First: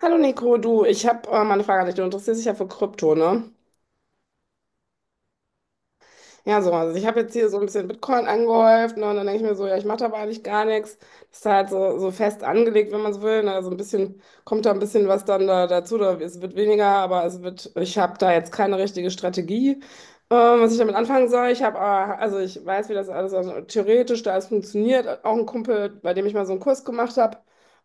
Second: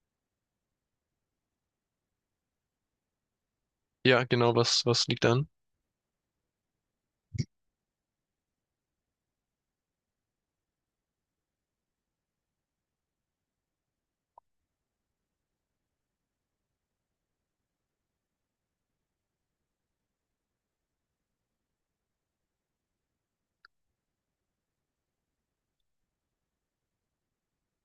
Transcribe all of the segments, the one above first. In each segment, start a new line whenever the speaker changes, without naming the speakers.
Hallo Nico, du, ich habe mal eine Frage an dich. Du interessierst dich ja für Krypto, ne?
Ja, genau, was liegt an?
Ja, so, also ich habe jetzt hier so ein bisschen Bitcoin angehäuft, ne? Und dann denke ich mir so, ja, ich mache da eigentlich gar nichts. Das ist halt so fest angelegt, wenn man so will. Ne? Also ein bisschen, kommt da ein bisschen was dann da, dazu. Oder es wird weniger, aber es wird, ich habe da jetzt keine richtige Strategie, was ich damit anfangen soll. Ich habe, also ich weiß, wie das alles also theoretisch da alles funktioniert. Auch ein Kumpel, bei dem ich mal so einen Kurs gemacht habe.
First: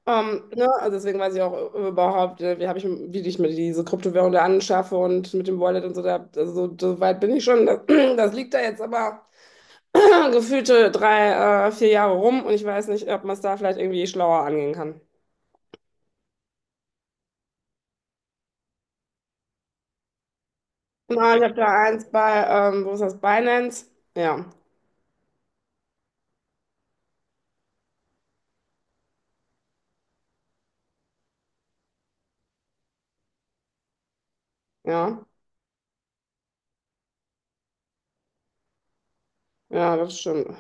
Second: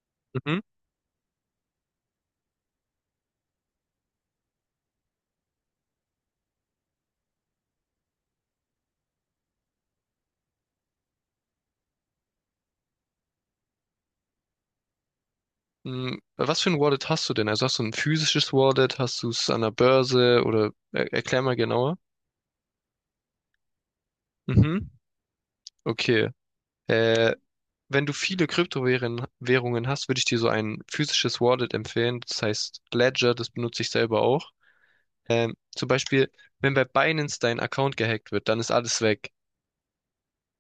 Mhm.
Ne, also deswegen weiß ich auch überhaupt, wie ich mir diese Kryptowährung da anschaffe und mit dem Wallet und so, da, also so weit bin ich schon. Das, das liegt da jetzt aber gefühlte drei, vier Jahre rum und ich weiß nicht, ob man es da vielleicht irgendwie schlauer angehen kann.
Was für ein Wallet hast du denn? Also hast du ein physisches Wallet? Hast du es an der Börse? Oder er
Na,
erklär
ich habe
mal
da
genauer.
eins bei, wo ist das, Binance? Ja,
Mhm. Okay. Äh, Wenn du viele Kryptowährungen Währungen hast, würde ich dir so ein physisches Wallet empfehlen. Das heißt Ledger, das benutze ich selber auch.
ja,
Zum Beispiel, wenn bei Binance dein Account gehackt wird, dann ist alles weg.
ja, das stimmt.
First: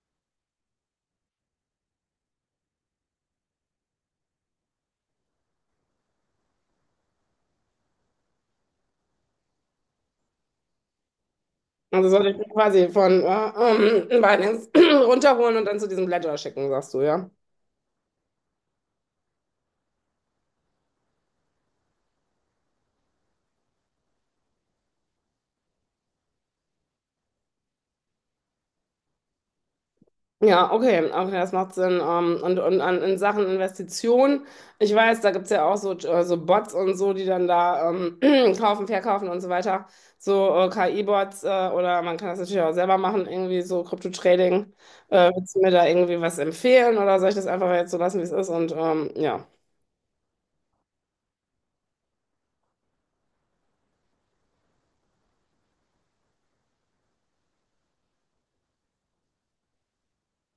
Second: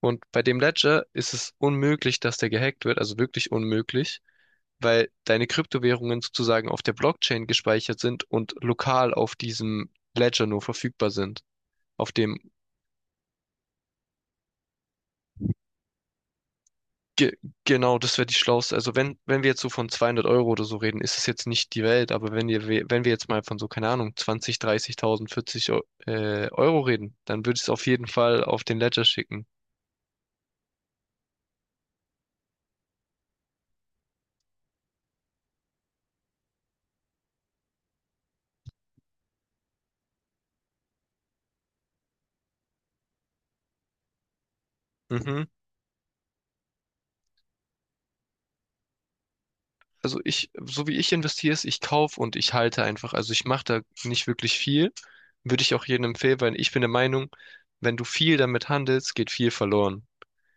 Und bei dem Ledger ist es unmöglich, dass der gehackt wird, also wirklich unmöglich, weil deine Kryptowährungen sozusagen auf der Blockchain gespeichert sind und lokal auf diesem Ledger nur verfügbar sind,
Also
auf dem
sollte ich quasi von Binance runterholen und dann zu diesem Ledger schicken, sagst du, ja?
Ge Genau, das wäre die schlauste. Also wenn wir jetzt so von 200 Euro oder so reden, ist es jetzt nicht die Welt, aber wenn wir jetzt mal von so, keine Ahnung, 20 30.000, 40 Euro reden, dann würde ich es auf jeden Fall auf den Ledger schicken.
Ja, okay, okay, das macht Sinn. Und in Sachen Investitionen, ich weiß, da gibt's ja auch so, so Bots und so, die dann da kaufen, verkaufen und so weiter. So KI-Bots oder man kann das natürlich auch selber machen, irgendwie so Krypto-Trading.
Mhm.
Willst du mir da irgendwie was empfehlen oder soll ich das einfach jetzt so lassen, wie es ist? Und ja,
Also so wie ich investiere, ist, ich kaufe und ich halte einfach. Also ich mache da nicht wirklich viel. Würde ich auch jedem empfehlen, weil ich bin der Meinung, wenn du viel damit handelst, geht viel verloren.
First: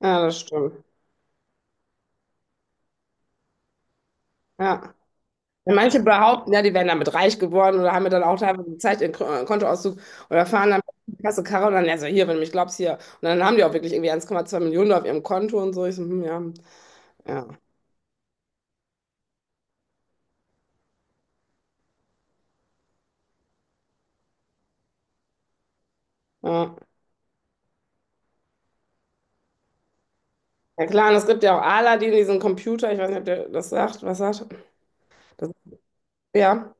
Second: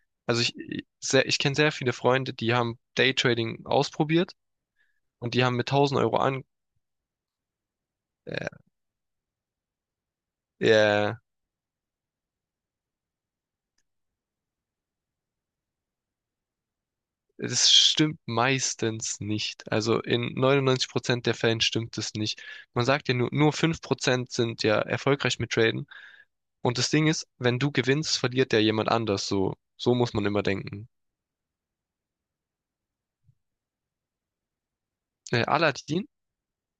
ja, das
Also
stimmt.
ich kenne sehr viele Freunde, die haben Daytrading ausprobiert
Ja.
und die haben mit
Wenn manche
1.000 Euro an,
behaupten, ja, die wären damit reich geworden oder haben mir dann auch
äh,
teilweise gezeigt, ihren Kontoauszug oder fahren dann mit
Ja,
der Kasse Karre und dann, ja, so hier, wenn du mich glaubst, hier. Und dann haben die auch wirklich irgendwie 1,2 Millionen auf ihrem Konto und so. Ich so, hm, ja, ja,
das stimmt meistens nicht. Also in 99% der Fällen stimmt es nicht. Man sagt ja nur 5% sind ja erfolgreich mit Traden. Und
ja.
das Ding ist, wenn du gewinnst, verliert ja jemand anders. So muss man immer
Ja
denken.
klar, und es gibt ja auch Aladdin, diesen Computer, ich weiß nicht, ob was sagt. Das,
Aladdin?
ja.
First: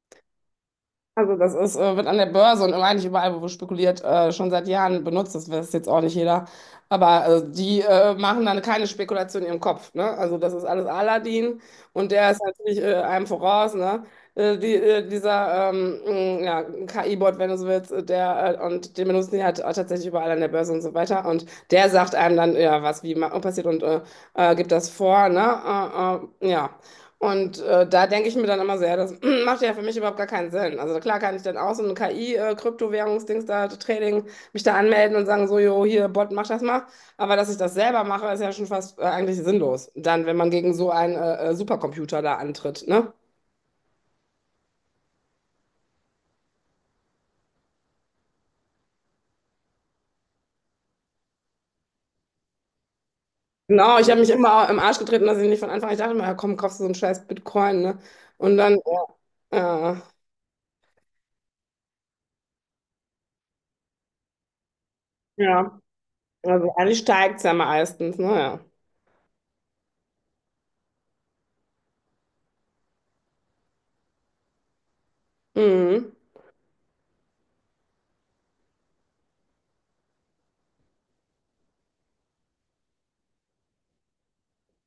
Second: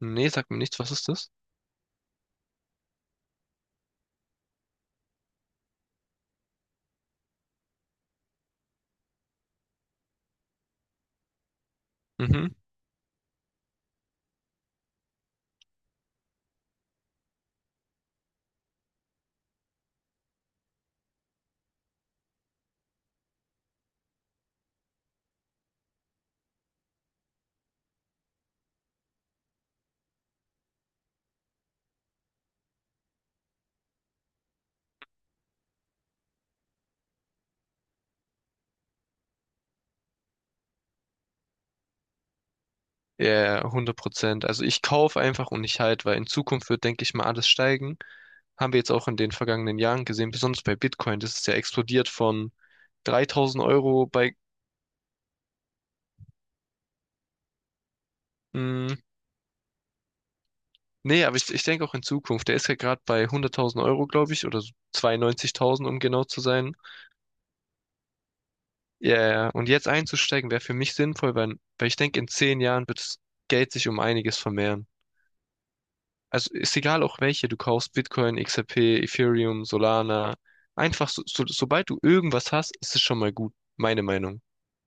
Nee, sagt mir nichts. Was ist das?
Also das ist, wird an der Börse und eigentlich überall, wo spekuliert, schon seit Jahren benutzt. Das weiß jetzt auch nicht jeder. Aber die machen dann keine Spekulation in ihrem Kopf. Ne? Also das ist alles Aladdin und der ist
Mhm.
natürlich einem voraus. Ne? Ja, KI-Bot, wenn du so willst, und den benutzen die halt auch tatsächlich überall an der Börse und so weiter. Und der sagt einem dann, ja, was passiert und gibt das vor. Ne? Ja. Und da denke ich mir dann immer sehr, das macht ja für mich überhaupt gar keinen Sinn. Also klar kann ich dann auch so ein KI-Kryptowährungsdings da Trading mich da anmelden und sagen, so, jo, hier, Bot, mach das mal. Aber dass ich das selber mache, ist ja schon fast eigentlich sinnlos. Dann, wenn man gegen so einen Supercomputer da antritt, ne?
Ja, 100%. Also ich kaufe einfach und ich halt weil in Zukunft wird, denke ich mal, alles steigen. Haben wir jetzt auch in den vergangenen Jahren gesehen, besonders bei Bitcoin. Das ist ja explodiert von 3000
Genau,
Euro
ich habe mich
bei
immer im Arsch getreten, dass ich nicht von Anfang an, ich dachte immer, ja, komm, kaufst du so einen scheiß Bitcoin, ne? Und dann,
hm,
äh,
Nee, aber ich denke auch in Zukunft. Der ist ja gerade bei 100.000 Euro, glaube ich, oder so
ja,
92.000, um genau zu
also
sein.
eigentlich steigt es ja meistens, naja.
Ja, ja. Ja. Und jetzt einzusteigen wäre für mich sinnvoll, weil ich denke, in 10 Jahren wird das Geld sich um einiges vermehren.
Mhm.
Also ist egal auch welche, du kaufst Bitcoin, XRP, Ethereum, Solana. Einfach, sobald du irgendwas hast, ist es schon mal gut, meine Meinung.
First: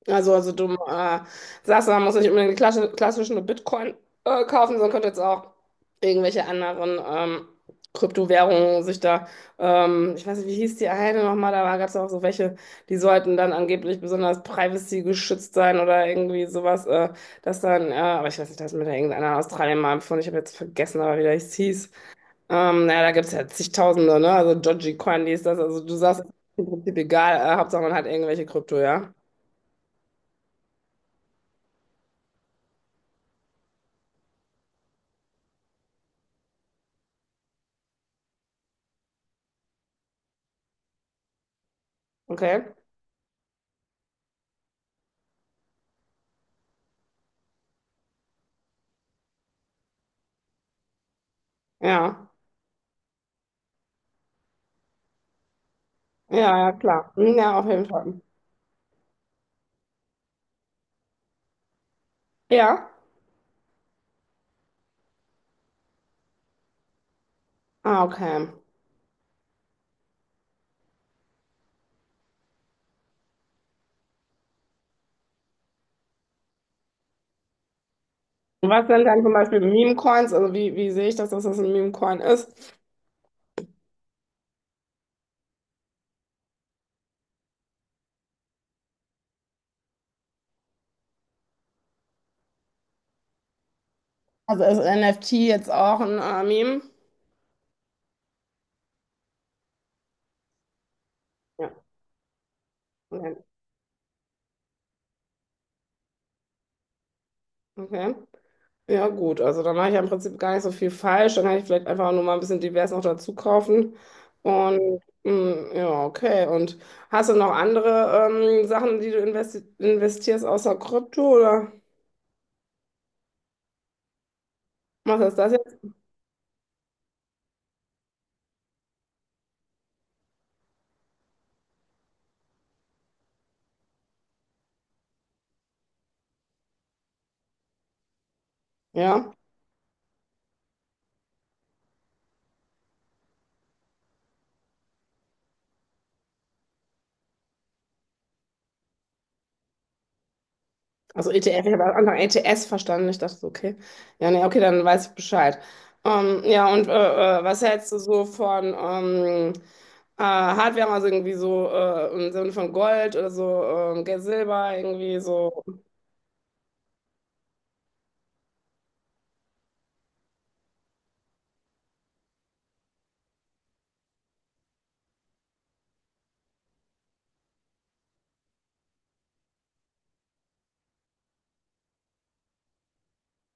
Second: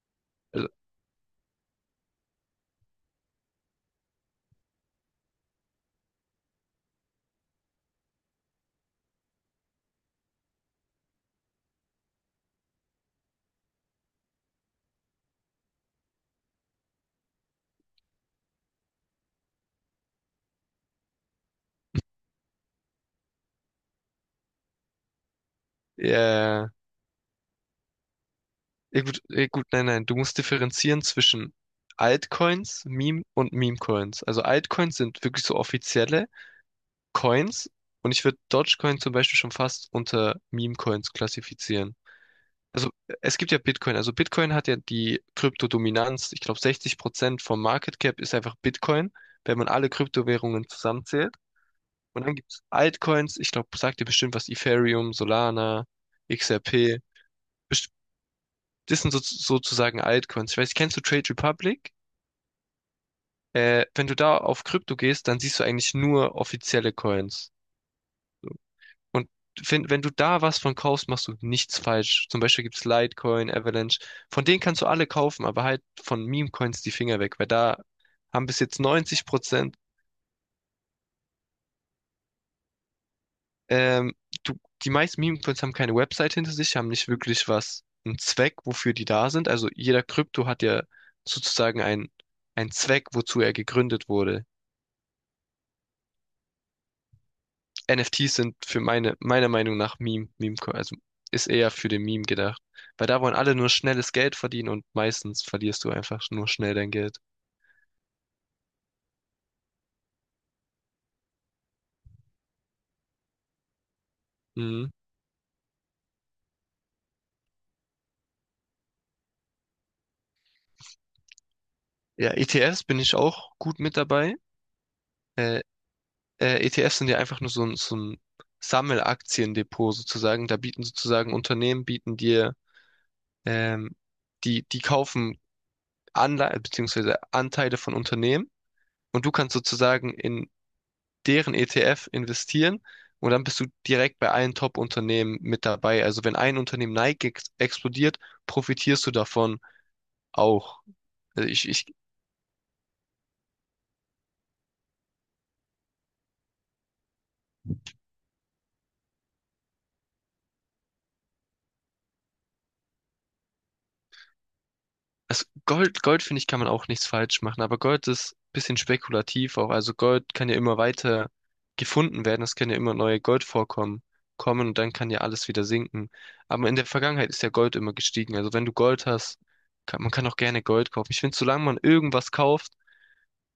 Also
Also,
du sagst, man muss nicht unbedingt die klassischen nur Bitcoin kaufen, sondern könnte jetzt auch irgendwelche anderen Kryptowährungen sich da, ich weiß nicht, wie hieß die eine nochmal, da gab es auch so welche, die sollten dann angeblich besonders privacy geschützt sein oder irgendwie sowas, dass dann, aber ich weiß nicht, das hat mir da irgendeiner aus Australien mal empfohlen, ich habe jetzt vergessen, aber wie das hieß. Naja, da gibt es ja zigtausende, ne? Also Dogecoin, die ist das, also du
ja,
sagst, im
ja,
Prinzip egal, Hauptsache man hat irgendwelche Krypto,
ja,
ja?
gut, ja, gut, nein, nein, du musst differenzieren zwischen Altcoins, Meme und Meme-Coins. Also Altcoins sind wirklich so offizielle. Coins und ich würde Dogecoin zum Beispiel schon fast unter Meme-Coins klassifizieren.
Okay.
Also es gibt ja Bitcoin. Also Bitcoin hat ja die Kryptodominanz. Ich glaube, 60% vom Market Cap ist einfach Bitcoin, wenn man alle Kryptowährungen zusammenzählt. Und
Ja,
dann gibt's Altcoins. Ich glaube, sagt ihr bestimmt was, Ethereum, Solana,
ja, ja,
XRP.
klar. Hm, ja, auf jeden
Best-
Fall.
Das sind so, sozusagen Altcoins. Ich weiß, kennst du Trade Republic?
Ja?
Wenn du da auf Krypto gehst, dann siehst du eigentlich nur offizielle Coins.
Ah, okay.
Und wenn du da was von kaufst, machst du nichts falsch. Zum Beispiel gibt's Litecoin, Avalanche. Von denen kannst du alle kaufen, aber halt von Meme-Coins die Finger weg, weil da haben bis
Und
jetzt
was sind dann
90
zum Beispiel
Prozent,
Meme-Coins? Also wie sehe ich das, dass das ein Meme-Coin ist?
ähm, du, die meisten Meme-Coins haben keine Website hinter sich, haben nicht wirklich was, einen Zweck, wofür die da sind. Also jeder Krypto hat ja sozusagen einen Zweck, wozu er gegründet wurde.
Also ist NFT jetzt auch ein Meme?
NFTs sind für meiner Meinung nach Meme, Meme, also ist
Ja,
eher für den Meme gedacht. Weil da wollen
okay.
alle nur schnelles Geld verdienen und meistens verlierst du einfach nur schnell dein Geld.
Okay. Ja, gut. Also dann mache ich ja im Prinzip gar nicht so viel falsch. Dann kann ich vielleicht einfach nur mal ein bisschen divers noch dazu kaufen.
Mhm.
Und mm, ja, okay. Und hast du noch andere Sachen, die du investi investierst außer Krypto oder
Ja, ETFs bin ich auch gut mit dabei.
was ist das
Äh,
jetzt?
ETFs sind ja einfach nur so ein Sammelaktiendepot sozusagen. Da bieten sozusagen Unternehmen, bieten dir, ähm, die, die kaufen Anleihen beziehungsweise Anteile von Unternehmen und du
Ja.
kannst sozusagen in deren ETF investieren und dann bist du direkt bei allen Top-Unternehmen mit dabei. Also wenn ein Unternehmen Nike ex explodiert, profitierst du davon auch.
Also
Also
ETF,
ich,
ich habe
ich,
am Anfang ETS verstanden. Ich dachte so, okay. Ja, nee, okay, dann weiß ich Bescheid. Ja, und was hältst du so von Hardware, also irgendwie so im Sinne von Gold oder so, Geld, Silber, irgendwie
also
so.
Gold, Gold finde ich, kann man auch nichts falsch machen, aber Gold ist ein bisschen spekulativ auch. Also Gold kann ja immer weiter gefunden werden, es können ja immer neue Goldvorkommen kommen und dann kann ja alles wieder sinken. Aber in der Vergangenheit ist ja Gold immer gestiegen. Also wenn du Gold hast, kann, man kann auch gerne Gold kaufen. Ich finde, solange man irgendwas kauft,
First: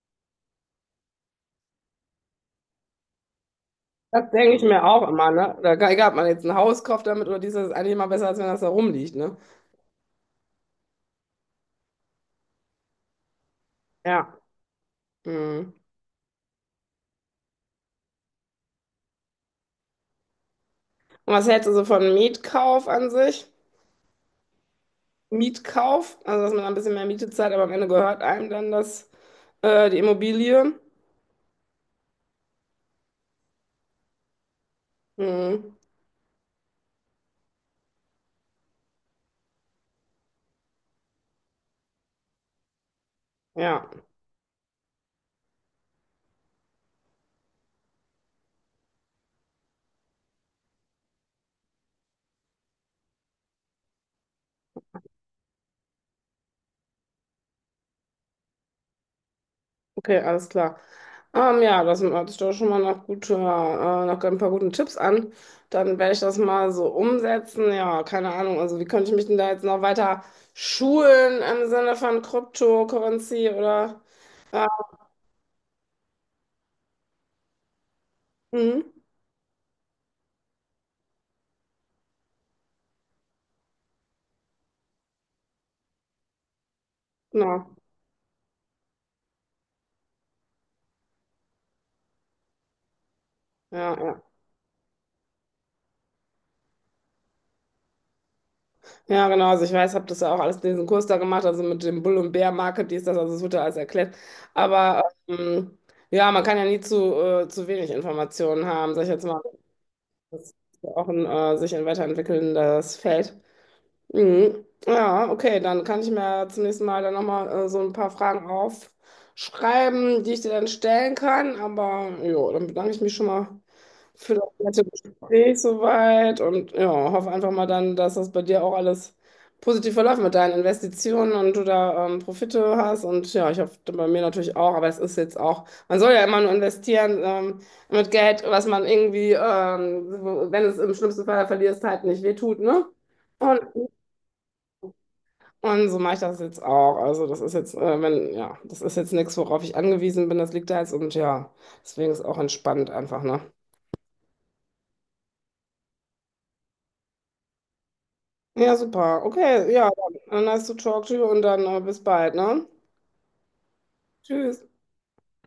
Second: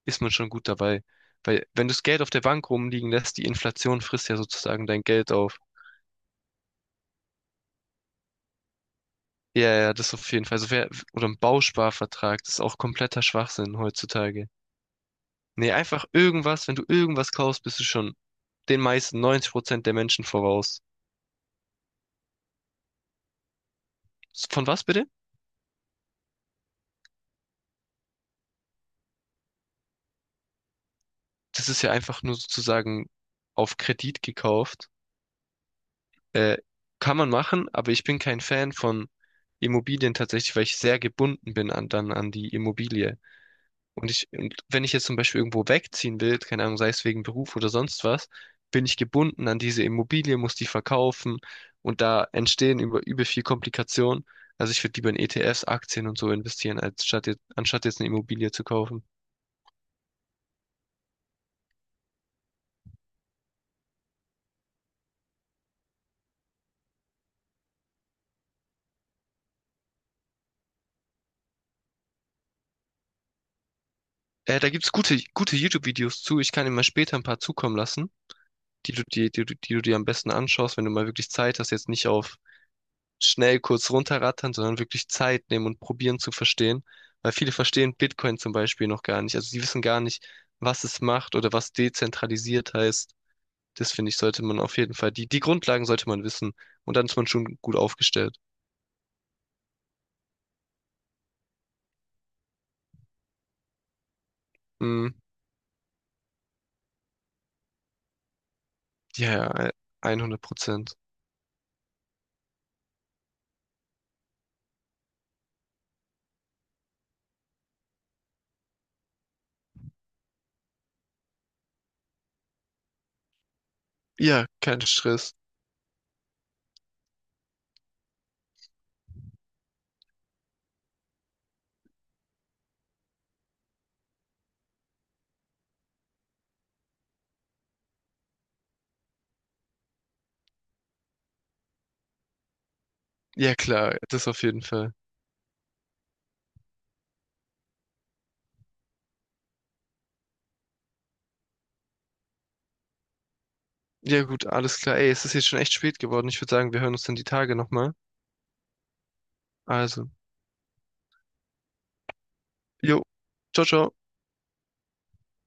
ist man schon gut dabei. Weil wenn du das Geld auf der Bank rumliegen lässt, die Inflation frisst
Das
ja
denke ich mir
sozusagen dein
auch
Geld
immer, ne?
auf.
Oder gar- egal, ob man jetzt ein Haus kauft damit oder dieses, ist eigentlich immer besser, als wenn das da rumliegt, ne?
Ja, ja, das auf jeden Fall. Also oder ein Bausparvertrag, das ist auch kompletter Schwachsinn
Ja.
heutzutage. Nee,
Mhm.
einfach irgendwas, wenn du irgendwas kaufst, bist du schon den meisten 90% der Menschen voraus.
Und was hältst du so von Mietkauf an sich?
Von was bitte?
Mietkauf, also dass man ein bisschen mehr Miete zahlt, aber am Ende gehört einem dann das, die Immobilie.
Das ist ja einfach nur sozusagen auf Kredit gekauft.
Mhm.
Äh, Kann man machen, aber ich bin kein Fan von Immobilien tatsächlich, weil ich sehr gebunden bin an die Immobilie.
Ja,
Und wenn ich jetzt zum Beispiel irgendwo wegziehen will, keine Ahnung, sei es wegen Beruf oder sonst was, bin ich gebunden an diese Immobilie, muss die verkaufen und da entstehen über viel Komplikationen. Also ich würde lieber in ETFs, Aktien und so investieren, anstatt jetzt eine Immobilie zu kaufen.
okay, alles klar. Ja, das hört sich doch schon mal nach guter, nach ein paar guten Tipps an. Dann werde ich das mal so umsetzen. Ja, keine Ahnung. Also, wie könnte ich mich denn da jetzt noch weiter schulen im Sinne von Cryptocurrency oder? Äh,
Da gibt's gute, gute YouTube-Videos zu. Ich kann dir mal später ein paar zukommen lassen, die
mhm.
du, die, die, du- die du dir am besten anschaust, wenn du mal wirklich Zeit hast, jetzt nicht auf schnell kurz runterrattern, sondern wirklich Zeit nehmen und probieren zu verstehen. Weil viele
Genau.
verstehen Bitcoin zum Beispiel noch gar nicht. Also sie wissen gar nicht, was es macht oder was dezentralisiert heißt. Das
Ja,
finde ich,
ja.
sollte man auf jeden Fall, die Grundlagen sollte man wissen. Und dann ist man schon gut aufgestellt.
Ja, genau. Also ich weiß, habe das ja auch alles diesen Kurs da gemacht, also mit dem Bull- und Bear-Market, dies, das, also es wird ja alles erklärt. Aber
Mm,
ja, man kann ja nie zu wenig Informationen haben, sag ich jetzt mal.
ja, ja,
Das
100
ist ja
Prozent.
auch ein sich ein weiterentwickelndes Feld. Mhm. Ja, okay, dann kann ich mir zum nächsten Mal dann nochmal so ein paar Fragen aufschreiben, die ich dir dann stellen kann. Aber ja, dann bedanke ich mich schon mal für
Ja,
das
kein
nette
Stress.
Gespräch soweit und ja, hoffe einfach mal dann, dass das bei dir auch alles positiv verläuft mit deinen Investitionen und du da Profite hast. Und ja, ich hoffe bei mir natürlich auch, aber es ist jetzt auch, man soll ja immer nur investieren mit Geld, was man irgendwie, wenn es im schlimmsten Fall verlierst, halt nicht wehtut, ne?
Ja,
Und
klar, das auf jeden Fall.
und so mache ich das jetzt auch. Also das ist jetzt, wenn, ja, das ist jetzt nichts, worauf ich angewiesen bin. Das liegt da jetzt und ja, deswegen ist auch entspannt einfach, ne?
Ja, gut, alles klar. Ey, es ist jetzt schon echt spät geworden. Ich würde sagen, wir hören uns dann die Tage nochmal.
Ja, super. Okay, ja,
Also,
dann nice to talk to you und dann bis bald, ne?
jo, ciao, ciao.
Tschüss.